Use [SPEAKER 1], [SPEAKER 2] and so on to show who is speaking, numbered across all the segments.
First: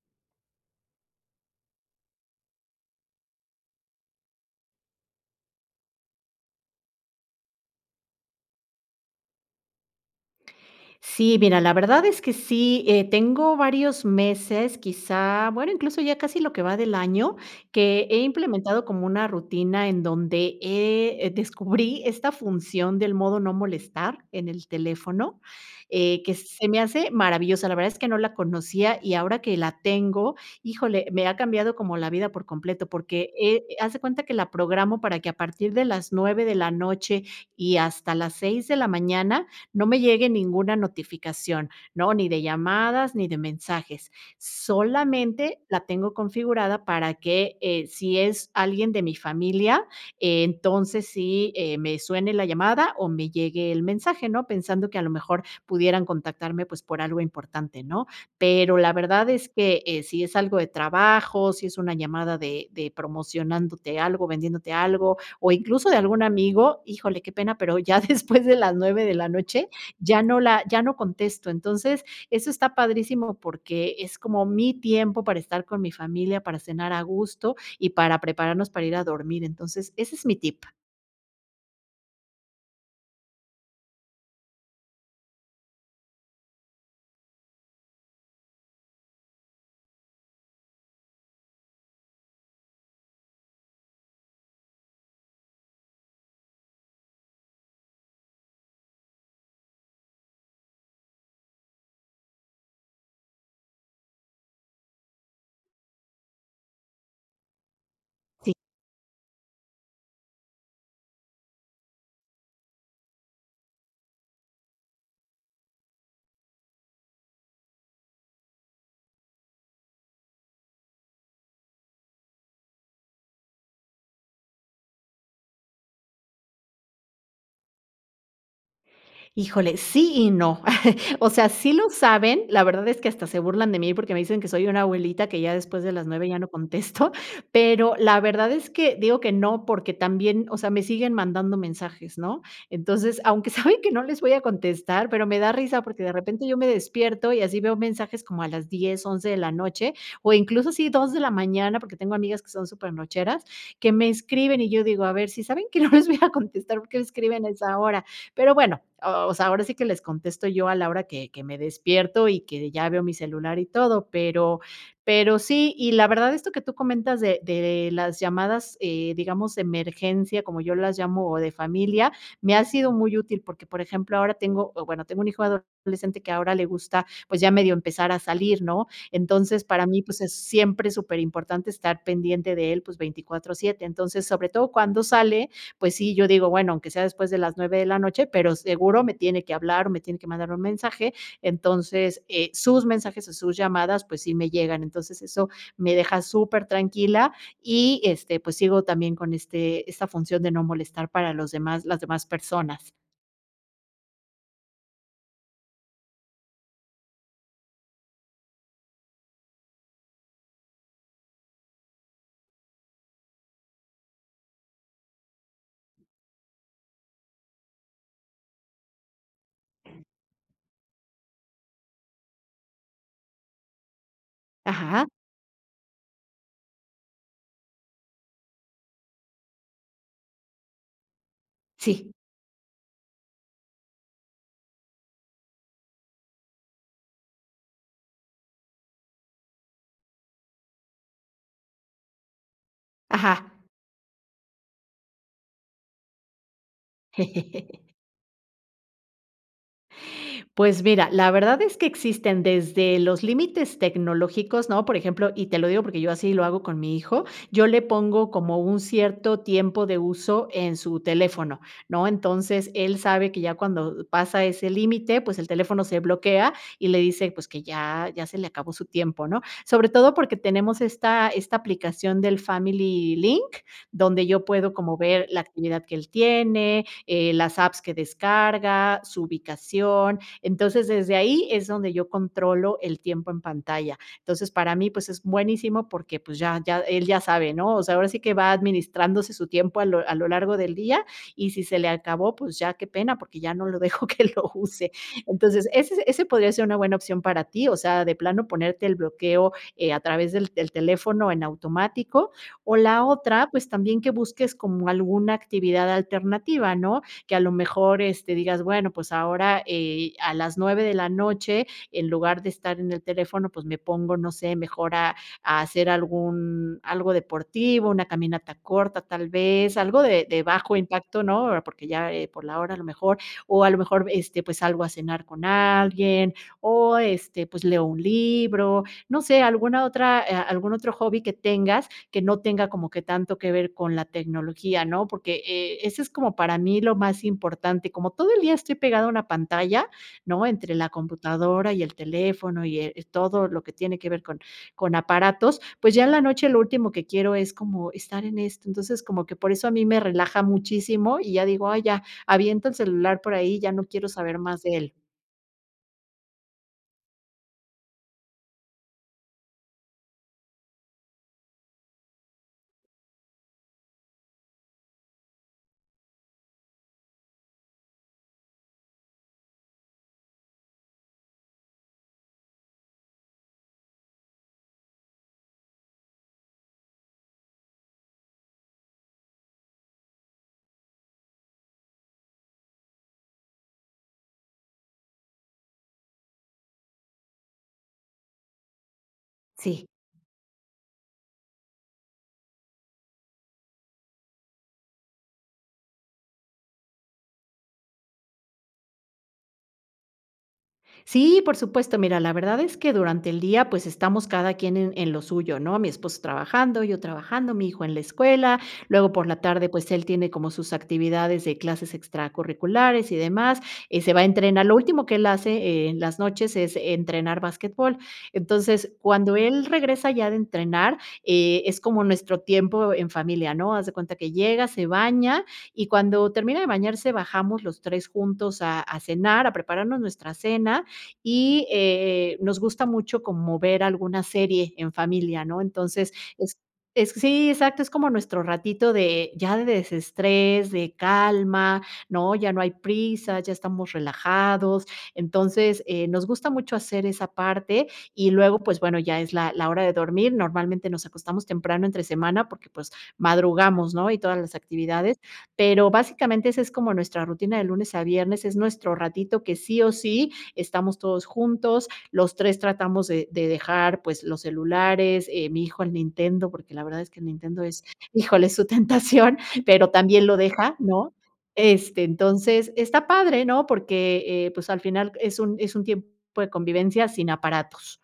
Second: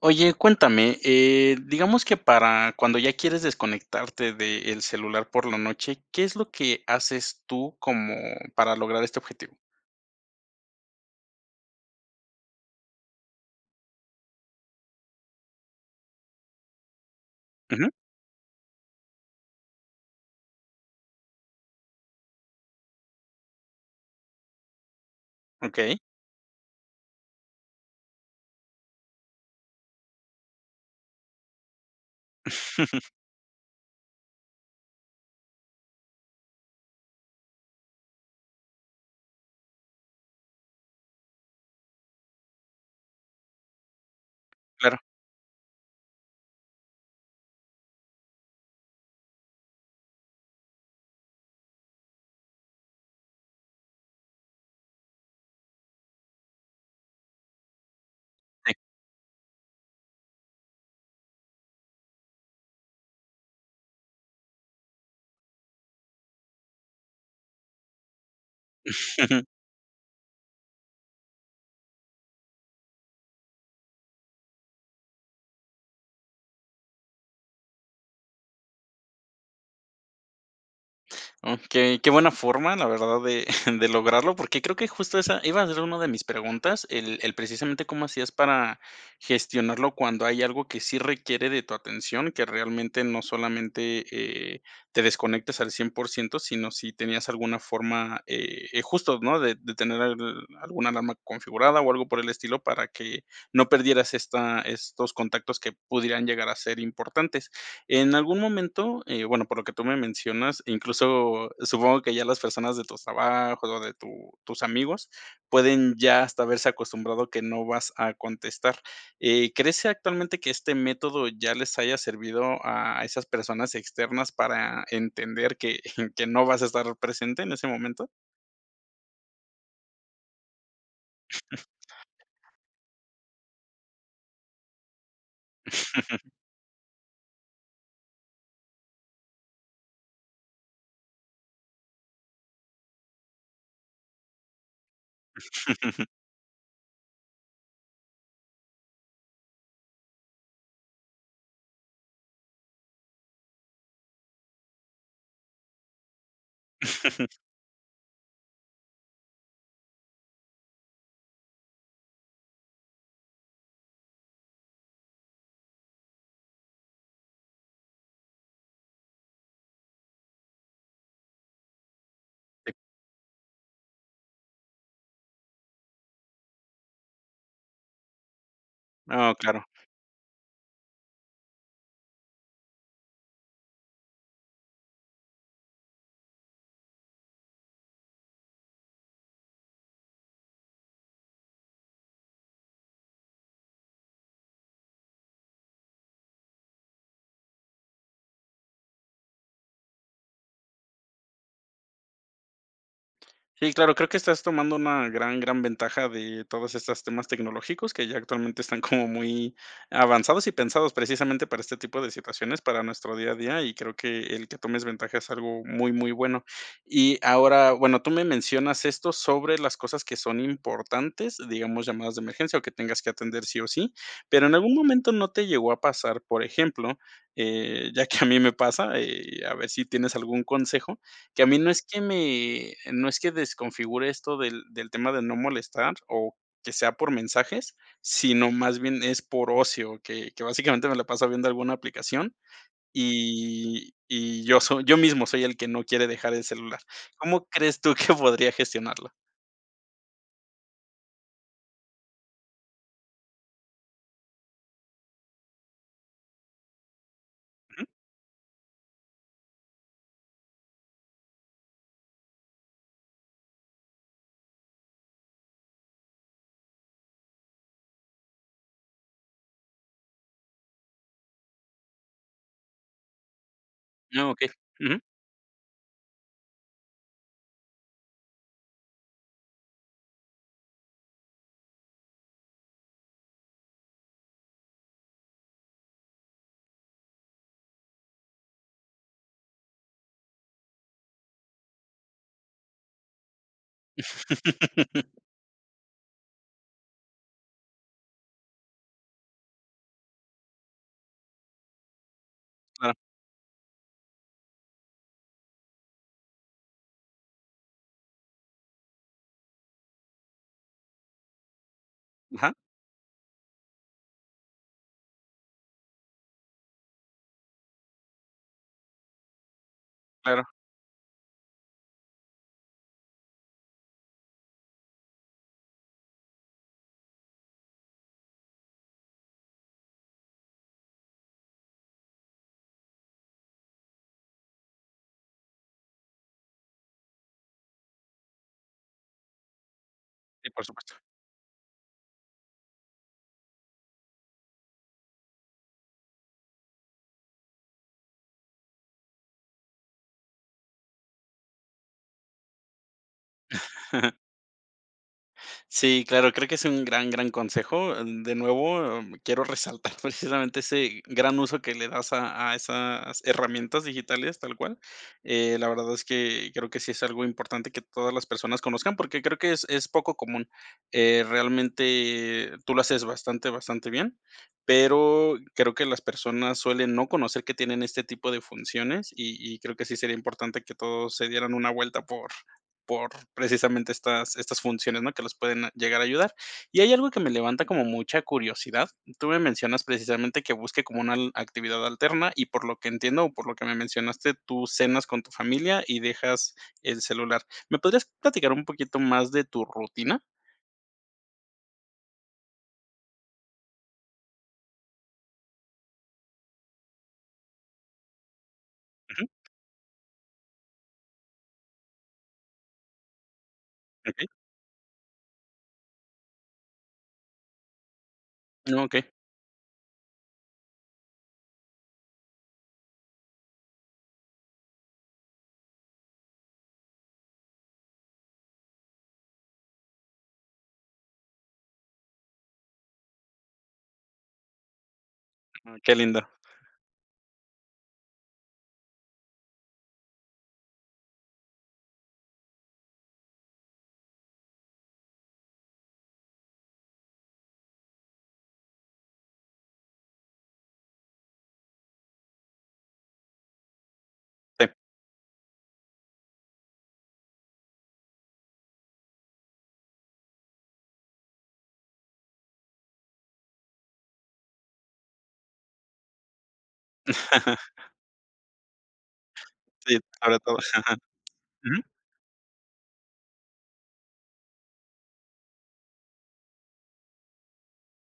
[SPEAKER 1] Oye, cuéntame, eh, digamos que para cuando ya quieres desconectarte del celular por la noche, ¿qué es lo que haces tú, como para lograr este objetivo?
[SPEAKER 2] Sí, mira la verdad es que sí, eh, tengo varios meses, quizá bueno, incluso, ya casi lo que va del año,
[SPEAKER 1] Ujú.
[SPEAKER 2] que he implementado como una rutina, en donde he descubrí esta función del modo no molestar en el teléfono,
[SPEAKER 1] Okey.
[SPEAKER 2] eh, que se me hace maravillosa. La verdad es que no la conocía y ahora que la tengo, híjole, me ha cambiado como la vida por completo. Porque, eh, haz de cuenta que la programo para que a partir de las 9, de la noche y hasta las 6, de la mañana, no me llegue ninguna notificación, ¿no? Ni de llamadas ni de mensajes.
[SPEAKER 1] Claro.
[SPEAKER 2] Solamente la tengo configurada para que, eh, si es alguien de mi familia, entonces sí, eh, me suene la llamada, o me llegue el mensaje, ¿no? Pensando que a lo mejor pudieran contactarme, pues, por algo importante, ¿no?
[SPEAKER 1] Sí.
[SPEAKER 2] Pero, la verdad es que, eh, sí es algo de trabajo, si es una llamada de de promocionándote algo, vendiéndote algo, o incluso de algún amigo, híjole, qué pena, pero, ya después de las 9, de la noche, ya no la ya no contesto. Entonces, eso está padrísimo porque, es como mi tiempo para estar con mi familia, para cenar a gusto y para prepararnos para ir a dormir. Entonces, ese es mi tip.
[SPEAKER 1] Okey. Qué buena forma, la verdad, de de lograrlo, porque, creo que justo esa iba a ser una de mis preguntas, el el precisamente cómo hacías para gestionarlo cuando hay algo que sí requiere de tu atención, que realmente, no solamente, eh, te desconectes al 100%, sino si tenías alguna forma, eh eh, justo, ¿no? De de tener alguna alarma configurada, o algo por el estilo para que no perdieras esta estos contactos que pudieran llegar a ser importantes. En algún
[SPEAKER 2] Sí.
[SPEAKER 1] momento eh, bueno, por lo que tú me mencionas, incluso, supongo que ya las personas de tus trabajo o de tu tus amigos, pueden ya hasta haberse acostumbrado que no vas a contestar. Eh, ¿crees actualmente que este método ya les haya servido a a esas personas externas para entender que que no vas a estar presente en ese momento?
[SPEAKER 2] Híjole, sí y no. O sea, sí lo saben, la verdad es que hasta se burlan de mí porque me dicen que soy una abuelita que ya después de las 9 ya no contesto, pero la verdad es que digo que no, porque también, o sea, me siguen mandando mensajes, ¿no? Entonces, aunque saben que no les voy a contestar, pero me da risa porque de repente yo me despierto, y así veo mensajes como a las 10, 11 de la noche, o incluso así 2 de la mañana, porque tengo amigas que son súper nocheras, que me escriben, y yo digo: "A ver, sí saben que no les voy a contestar, ¿por qué me escriben a esa hora?". Pero bueno, o o sea, ahora sí que les contesto yo a la hora que que me despierto, y que ya veo mi celular y todo. Pero pero sí y la verdad esto que tú comentas de de las llamadas, eh, digamos, emergencia, como yo las llamo, o de familia, me ha
[SPEAKER 1] Sí.
[SPEAKER 2] sido muy útil, porque, por ejemplo, ahora tengo o bueno, tengo un hijo adolescente que ahora le gusta, pues, ya medio empezar a salir, ¿no?
[SPEAKER 1] Oh,
[SPEAKER 2] Entonces
[SPEAKER 1] claro.
[SPEAKER 2] para mí, pues, es siempre súper importante estar pendiente de él, pues, 24/7. Entonces sobre todo cuando sale, pues sí, yo digo: "Bueno aunque sea después de las 9 de la noche, pero seguro me tiene que hablar o me tiene que mandar un mensaje". Entonces, eh, sus mensajes o sus llamadas, pues, sí me llegan. Entonces, eso me deja súper tranquila y, este, pues, sigo también con este esta función de no molestar para los demás las demás personas.
[SPEAKER 1] Sí, claro, creo que estás tomando una gran, gran ventaja, de todas estas temas tecnológicos, que ya actualmente están como muy avanzados, y pensados precisamente para este tipo de situaciones, para nuestro día a día, y creo que el, que tomes ventaja es algo muy, muy bueno. Y ahora, bueno, tú me mencionas esto, sobre las cosas que son importantes, digamos llamadas de emergencia, o que tengas que atender sí o sí, pero, en algún
[SPEAKER 2] Ajá.
[SPEAKER 1] momento no te llegó a pasar, por ejemplo, eh, ya que a mí me pasa, eh, a ver si tienes algún consejo, que a mí, no es que
[SPEAKER 2] Sí.
[SPEAKER 1] me no es que desconfigure esto del del tema de no molestar, o que sea por mensajes, sino más bien es por ocio, que que básicamente me la paso viendo alguna aplicación,
[SPEAKER 2] Ajá.
[SPEAKER 1] y y yo soy yo mismo soy el que no quiere dejar el celular, ¿cómo crees tú que podría gestionarlo?
[SPEAKER 2] Pues mira, la verdad es que existen, desde los límites tecnológicos, ¿no?, por ejemplo, y te lo digo, porque, yo así lo hago con mi hijo, yo le
[SPEAKER 1] Ujú.
[SPEAKER 2] pongo como un cierto tiempo de uso, en su teléfono, ¿no?, entonces él sabe, que ya cuando, eh, pasa ese límite, pues, el teléfono se bloquea, y le dice, pues, que ya ya se le acabó su tiempo, ¿no?, sobre todo, porque, tenemos esta esta aplicación del Family Link, donde
[SPEAKER 1] Ah,
[SPEAKER 2] yo
[SPEAKER 1] okey.
[SPEAKER 2] puedo como
[SPEAKER 1] Ujú.
[SPEAKER 2] ver, la actividad que él tiene, eh, las apps que descarga, su ubicación, entonces, desde ahí, es donde yo controlo el tiempo en pantalla, entonces, para mí pues es buenísimo, porque pues, ya ya él ya sabe, ¿no?, o sea, ahora sí que, va administrándose su tiempo, a lo a lo largo del día, y si se le acabó, pues, ya qué pena, porque ya no lo dejo que lo use. Entonces, ese ese podría ser una buena opción para ti, o sea, de plano ponerte el bloqueo, eh, a través del del teléfono en automático, o
[SPEAKER 1] Ah.
[SPEAKER 2] la otra, pues, también que busques, como alguna actividad alternativa, ¿no?, que a lo mejor, este, digas, bueno, pues ahora, eh, a las 9, de la noche, en lugar de
[SPEAKER 1] Ajá.
[SPEAKER 2] estar en el teléfono, pues, me pongo, no sé, mejor a a hacer algún algo deportivo, una caminata corta tal vez, algo de de
[SPEAKER 1] Claro.
[SPEAKER 2] bajo impacto, ¿no?, eh, porque, ya, eh, por la hora a lo mejor, o a lo mejor, este, pues, salgo a cenar con alguien o, este, pues leo un libro, no sé, alguna otra, eh, algún otro hobby que tengas, que no tenga como que tanto que ver con la tecnología, ¿no?, porque, eh, eso es como para mí lo más importante. Como todo el día estoy pegado a una pantalla, ¿no?,
[SPEAKER 1] Sí, por
[SPEAKER 2] entre la
[SPEAKER 1] supuesto.
[SPEAKER 2] computadora, y el teléfono y, eh, todo lo que tiene que ver con con aparatos, pues, ya en la noche lo último que quiero es como estar en esto, entonces, como que por eso a mí me relaja muchísimo, y ya digo: "Ay ya, aviento el celular por ahí, ya no quiero saber más de él".
[SPEAKER 1] Sí, claro, creo que es un gran, gran consejo. Eh, de nuevo, eh, quiero resaltar precisamente, ese gran uso que le das, a a esas herramientas digitales tal cual. Eh, la verdad es que creo que sí es algo importante, que todas las personas conozcan, porque, creo que es es poco común. Eh, realmente tú lo haces bastante, bastante bien, pero, creo que las personas suelen no conocer que tienen este tipo de funciones, y y creo que sí sería importante, que todos se dieran una vuelta por por precisamente estas estas funciones, ¿no?, que las pueden llegar a ayudar. Y hay, algo que me levanta como mucha curiosidad. Tú me mencionas,
[SPEAKER 2] Sí.
[SPEAKER 1] precisamente que busque como una al actividad alterna, y por lo que entiendo, o por lo que me mencionaste, tú cenas con tu familia, y dejas el celular, ¿me podrías platicar un poquito más de tu rutina?
[SPEAKER 2] Sí, por supuesto. Mira, la verdad es que durante el día, pues, estamos cada quien en en lo suyo, ¿no? Mi esposo trabajando, yo trabajando, mi hijo en la escuela, luego por
[SPEAKER 1] Ujú.
[SPEAKER 2] la tarde, pues, él tiene como sus actividades de clases extracurriculares y demás, eh, se va a
[SPEAKER 1] Okey.
[SPEAKER 2] entrenar. Lo último que él hace en las noches es entrenar basquetbol.
[SPEAKER 1] Mm,
[SPEAKER 2] Entonces,
[SPEAKER 1] okey.
[SPEAKER 2] cuando él regresa ya de entrenar, eh, es como nuestro tiempo en familia, ¿no? Haz de cuenta que llega, se baña y cuando termina de bañarse, bajamos los 3 juntos a a cenar, a prepararnos nuestra cena y, eh, nos gusta mucho como ver alguna serie en familia, ¿no?
[SPEAKER 1] Ah, qué
[SPEAKER 2] Entonces,
[SPEAKER 1] lindo.
[SPEAKER 2] es es sí, exacto, es como nuestro ratito de ya de desestrés, de calma, ¿no?, ya no hay prisa, ya estamos relajados, entonces, eh, nos gusta mucho hacer esa parte y luego, pues, bueno, ya es la la hora de dormir, normalmente, nos acostamos temprano entre semana, porque, pues, madrugamos, ¿no?, y todas las
[SPEAKER 1] Sí.
[SPEAKER 2] actividades. Pero básicamente, esa es como nuestra rutina de lunes a viernes, es nuestro ratito que sí o sí estamos todos juntos, los 3 tratamos de de dejar, pues, los celulares, eh, mi hijo el Nintendo, porque la verdad es que el Nintendo es híjole, es su tentación, pero
[SPEAKER 1] Sí,
[SPEAKER 2] también lo
[SPEAKER 1] ahora todo
[SPEAKER 2] deja,
[SPEAKER 1] ajá.
[SPEAKER 2] ¿no?
[SPEAKER 1] Ujú.
[SPEAKER 2] Este, entonces, está padre, ¿no? Porque, eh, pues, al final es un es un tiempo de convivencia sin aparatos.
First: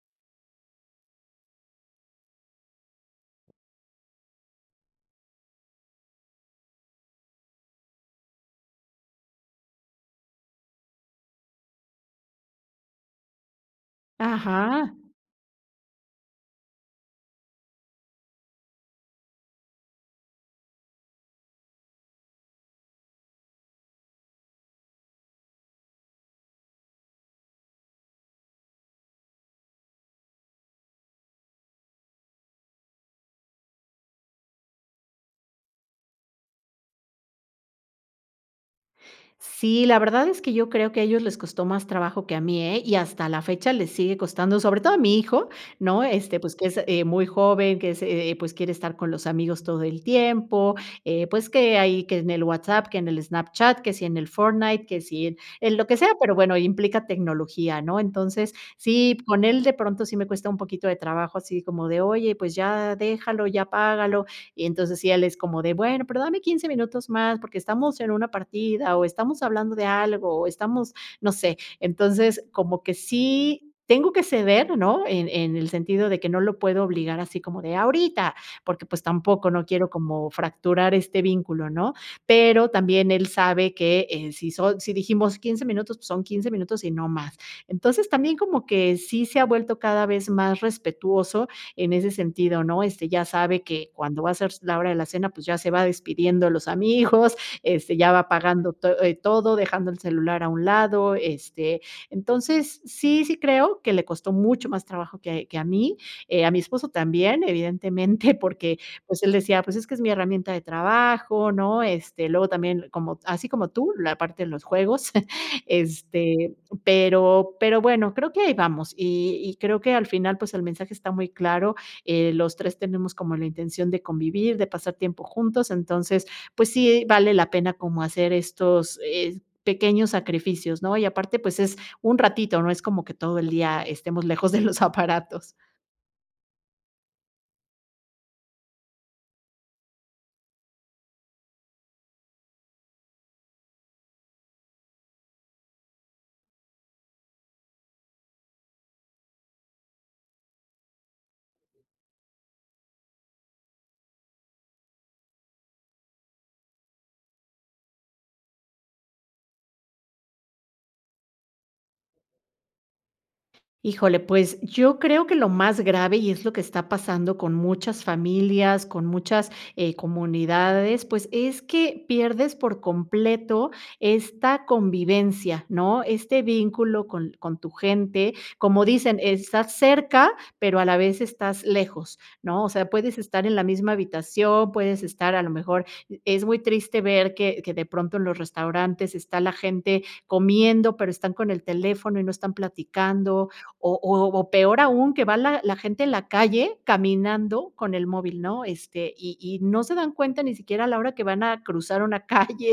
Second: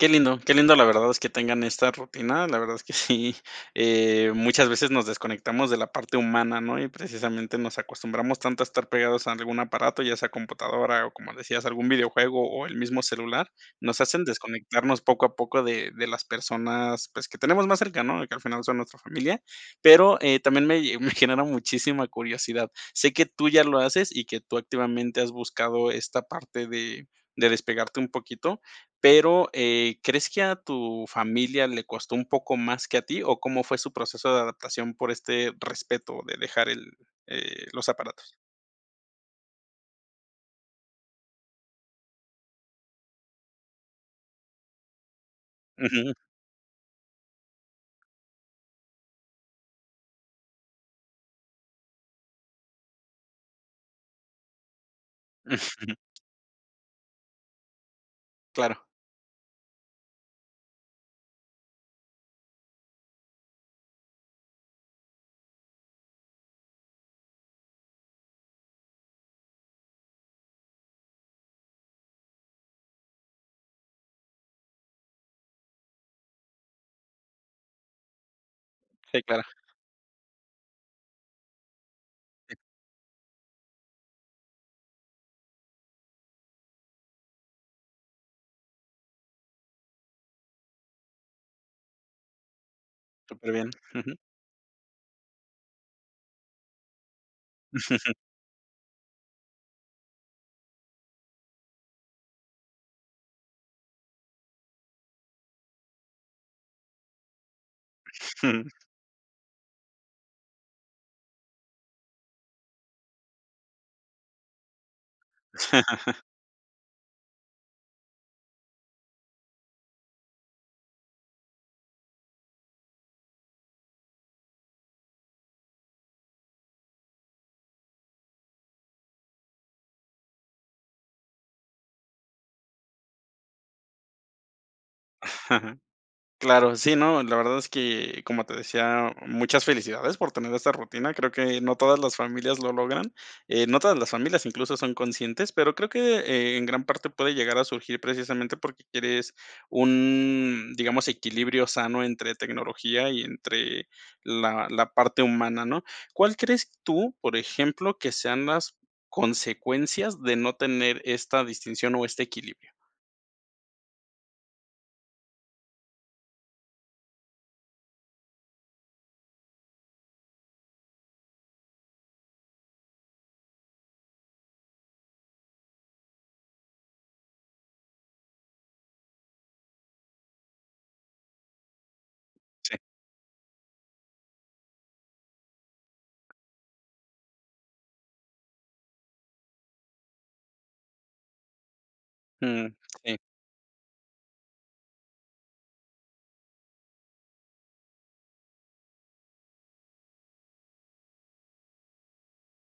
[SPEAKER 1] Qué lindo, qué lindo, la verdad, es que tengan esta rutina, la verdad es que sí, eh, muchas veces nos desconectamos de la parte humana, ¿no? Y, precisamente, nos acostumbramos tanto a estar pegados a algún aparato, ya sea computadora o, como decías, algún videojuego o el mismo celular, nos hacen
[SPEAKER 2] Ajá.
[SPEAKER 1] desconectarnos poco a poco de de las personas, pues, que tenemos más cerca, ¿no?, y que al final son nuestra familia. Pero, eh, también me me genera muchísima curiosidad. Sé que tú ya lo haces y que tú, activamente, has buscado esta parte de de despegarte un poquito, pero, eh, ¿crees que a tu familia le costó un poco más que a ti o cómo fue su proceso de adaptación por este respeto de dejar el eh, los aparatos?
[SPEAKER 2] Sí, la verdad es que yo creo que a ellos les costó más trabajo que a mí, ¿eh?, y hasta la fecha, les sigue costando, sobre todo a mi hijo, ¿no?,
[SPEAKER 1] Ujú.
[SPEAKER 2] este, pues que es, eh, muy joven, que es, eh eh, pues, quiere estar con los amigos todo el tiempo, eh, pues, que ahí que en el WhatsApp, que en el Snapchat, que si en el Fortnite, que si en en lo que sea, pero bueno, implica tecnología, ¿no? Entonces,
[SPEAKER 1] Claro.
[SPEAKER 2] sí, con él, de pronto sí me cuesta un poquito de trabajo así como de: "Oye, pues, ya déjalo, ya apágalo", y entonces, sí, él es como de: "Bueno, pero dame 15 minutos más, porque estamos en una partida o estamos hablando de algo o estamos no sé. Entonces, como que sí tengo que ceder, ¿no?, en en el sentido de que no lo puedo obligar así como de: "¡Ahorita!", porque, pues,
[SPEAKER 1] Sí, claro.
[SPEAKER 2] tampoco, no quiero como fracturar este vínculo, ¿no?
[SPEAKER 1] Sí.
[SPEAKER 2] Pero también él sabe que, eh, si son si dijimos 15 minutos, pues, son 15 minutos y no más. Entonces, también como que sí se ha vuelto cada vez más respetuoso en ese sentido ¿no? Este, ya sabe
[SPEAKER 1] Superbién.
[SPEAKER 2] que
[SPEAKER 1] Ujú.
[SPEAKER 2] cuando va a ser s la hora de la cena, pues ya se va despidiendo de los amigos, este, ya va apagando to eh, todo, dejando el celular a un lado. Este, entonces, sí, sí creo que le costó mucho más trabajo que que a mí. Eh, a mi esposo también, evidentemente, porque, pues, él decía: "Pues, es que es mi herramienta de trabajo", ¿no? Este, luego también como así como tú, la parte de los juegos, este, pero pero bueno, creo que ahí vamos y y creo que, al final, pues, el mensaje está muy claro, eh, los 3 tenemos como la intención de convivir, de pasar tiempo juntos. Entonces, pues, sí vale la pena como hacer estos, eh, pequeños sacrificios, ¿no? Y aparte, pues, es un ratito, no es como que todo el día estemos lejos de los aparatos.
[SPEAKER 1] Claro. Sí, no, la verdad es que, como te decía, muchas felicidades por tener esta rutina. Creo que no todas las familias lo logran, eh, no todas las familias incluso son conscientes, pero creo que en gran parte puede llegar a surgir precisamente, porque quieres un, digamos, equilibrio sano entre tecnología y entre la la parte humana, ¿no? ¿Cuál crees tú, por ejemplo, que sean las consecuencias de no tener esta distinción o este equilibrio?
[SPEAKER 2] Híjole, pues, yo creo que lo más grave, y es lo que está pasando con muchas familias, con muchas, eh, comunidades, pues, es que pierdes por completo esta convivencia, ¿no? Este, vínculo con con tu gente, como dicen, estás cerca pero a la vez estás lejos, ¿no? O
[SPEAKER 1] Sí.
[SPEAKER 2] sea, puedes estar en la misma habitación, puedes estar, a lo mejor es muy triste ver que que de pronto los restaurantes está la gente comiendo, pero, están con el teléfono y no están
[SPEAKER 1] Mm, sí.
[SPEAKER 2] platicando. O o o peor aún, que va la la gente en la calle caminando con el móvil, ¿no? Este, y y no se dan cuenta ni siquiera a la hora que van a cruzar una calle,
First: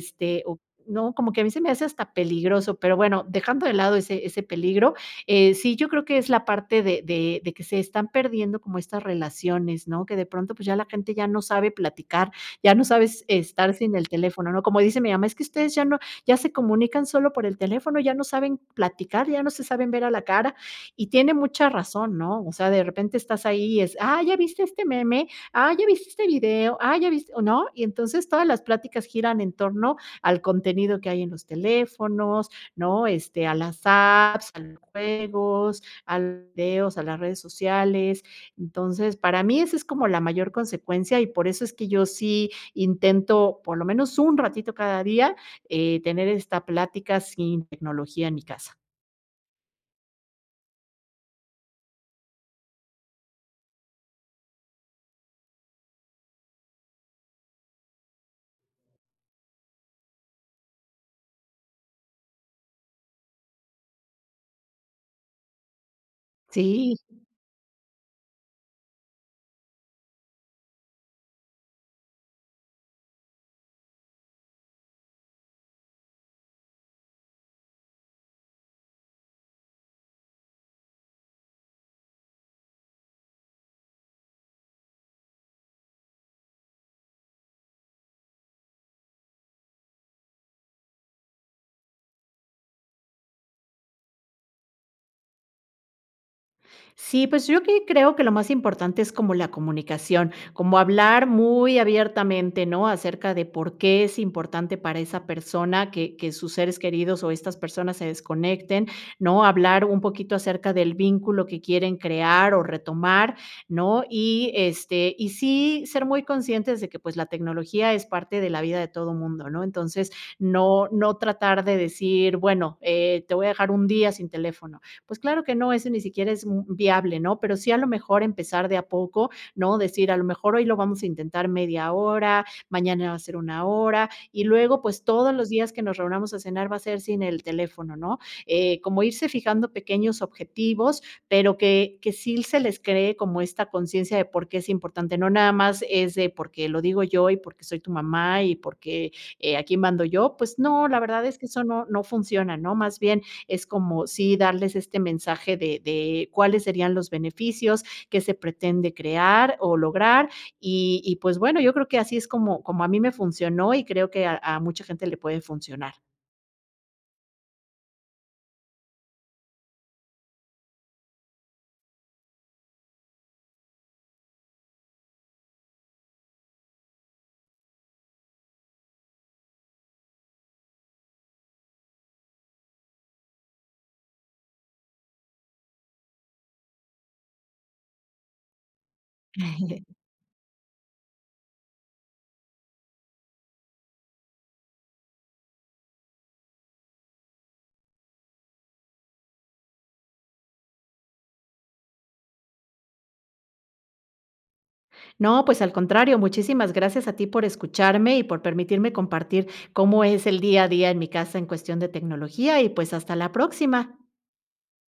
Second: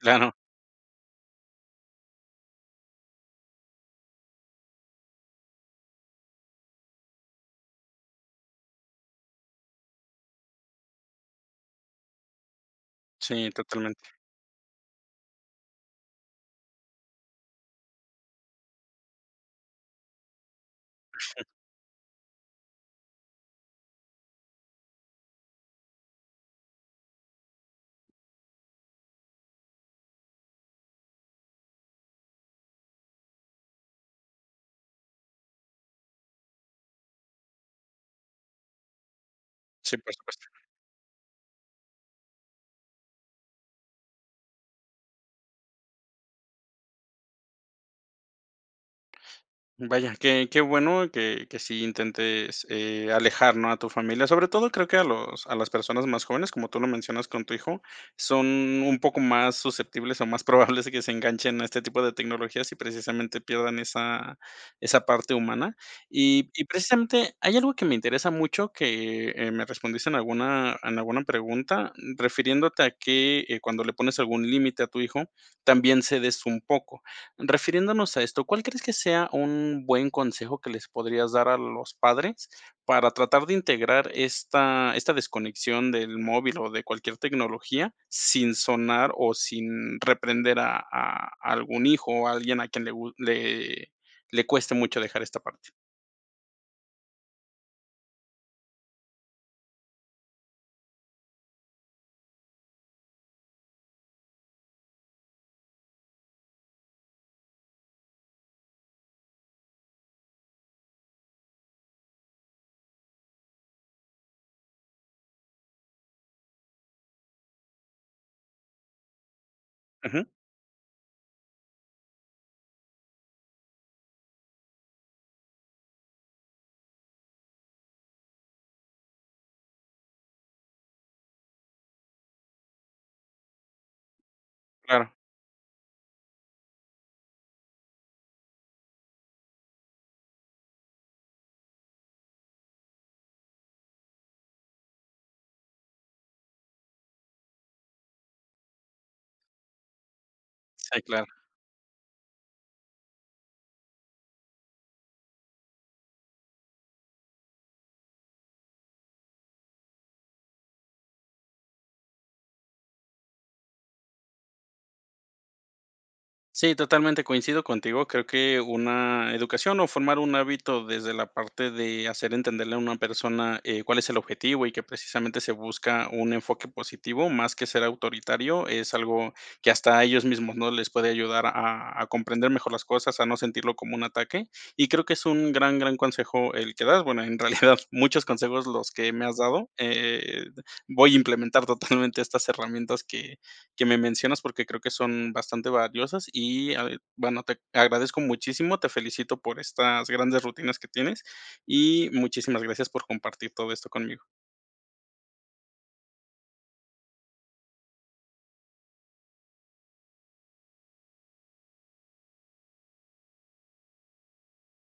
[SPEAKER 1] Claro.
[SPEAKER 2] o no, como que a mí se me hace hasta peligroso, pero, bueno. Dejando de lado, ese ese peligro, eh, sí yo creo que es la parte de de de que se están perdiendo como estas relaciones, ¿no? Que de pronto, pues, ya la gente ya no sabe platicar, ya no sabes
[SPEAKER 1] Sí,
[SPEAKER 2] estar sin el
[SPEAKER 1] totalmente.
[SPEAKER 2] teléfono, ¿no? Como dice mi mamá: "Es que ustedes ya no ya se comunican solo por el teléfono, ya no saben platicar, ya no se saben ver a la cara". Y tiene mucha razón, ¿no? O sea, de repente estás ahí, y es: "Ah, ¿ya viste este meme? Ah, ¿ya viste este video? Ah, ¿ya viste, o no?". Y entonces, todas las pláticas giran en torno al contenido que hay en los teléfonos, ¿no? Este, a las apps, a los juegos, a los videos, a las redes sociales. Entonces, para mí esa es
[SPEAKER 1] Sí,
[SPEAKER 2] como
[SPEAKER 1] por
[SPEAKER 2] la
[SPEAKER 1] supuesto.
[SPEAKER 2] mayor consecuencia y por eso, es que yo sí intento, por lo menos un ratito cada día, eh, tener esta plática sin tecnología en mi casa.
[SPEAKER 1] Vaya, qué qué bueno que que sí intentes, eh, alejar, ¿no?, a tu familia. Sobre todo, creo que a los a las personas más jóvenes, como tú lo mencionas con tu hijo, son un poco más susceptibles. o más probables, que se enganchen a este tipo de tecnologías, y precisamente pierdan esa esa parte humana. Y y
[SPEAKER 2] Sí.
[SPEAKER 1] precisamente hay algo que me interesa mucho, que me respondiste en alguna en alguna pregunta, mm, refiriéndote que, eh, cuando le pones algún límite a tu hijo, también cedes un poco. Refiriéndonos a esto, ¿cuál crees que sea un buen consejo que les podrías dar a los padres, para tratar de integrar esta esta desconexión del móvil, o de cualquier tecnología, sin sonar, o sin reprender a a algún hijo, o alguien a quien le gu le le cueste mucho dejar esta parte?
[SPEAKER 2] Sí, pues, yo aquí creo que lo más importante es como la comunicación, como hablar muy abiertamente, ¿no? Acerca de por qué es importante para esa persona que que sus seres queridos o estas personas se desconecten, ¿no? Hablar un poquito acerca del vínculo que quieren crear o retomar, ¿no? Y, este, y sí ser muy conscientes de que pues la tecnología es parte de la vida de todo mundo, ¿no? Entonces,
[SPEAKER 1] Ujú.
[SPEAKER 2] no no tratar de decir: "Bueno, eh, te voy a dejar un día sin teléfono", pues, claro que no, eso ni siquiera es, mm, viable ¿no? Pero sí, a lo mejor, empezar de a poco, ¿no? Decir: "A lo mejor, hoy lo vamos a intentar media hora, mañana va a ser una hora, y luego, pues
[SPEAKER 1] Claro.
[SPEAKER 2] todos los días que nos reunamos a cenar va a ser sin el teléfono, ¿no?" Eh, como irse fijando pequeños objetivos, pero que que si l se les cree como esta conciencia de por qué es importante. No nada más es de porque lo digo yo y porque soy tu mamá y porque aquí mando yo, pues no, la
[SPEAKER 1] Sí,
[SPEAKER 2] verdad
[SPEAKER 1] claro.
[SPEAKER 2] es que eso no no funciona, ¿no? Más bien es como, sí darles este mensaje de de cuáles serían los beneficios, qué se pretende crear o lograr. Y y, pues, bueno, yo creo que así es como como a mí me funcionó y creo que a a mucha gente le puede funcionar.
[SPEAKER 1] Sí, totalmente, coincido contigo. Creo que una educación o formar un hábito desde la parte de hacer entenderle a una persona, eh, cuál es el objetivo y que precisamente se busca un enfoque positivo, más que ser autoritario, es algo que hasta ellos mismos, ¿no?, les puede ayudar a a comprender mejor las cosas, a no sentirlo como un ataque. Y creo que es un gran, gran consejo el que das, bueno, en realidad, muchos consejos los que me has dado. Eh, voy a implementar totalmente estas herramientas que que me mencionas, porque creo que son bastante valiosas y ya veo bueno, te agradezco muchísimo, te felicito por estas grandes rutinas que tienes, y muchísimas gracias por compartir todo esto conmigo.
[SPEAKER 2] No, pues al contrario, muchísimas gracias a ti por escucharme y por permitirme compartir cómo es el día a día en mi casa en cuestión de tecnología. Y, pues, hasta la próxima.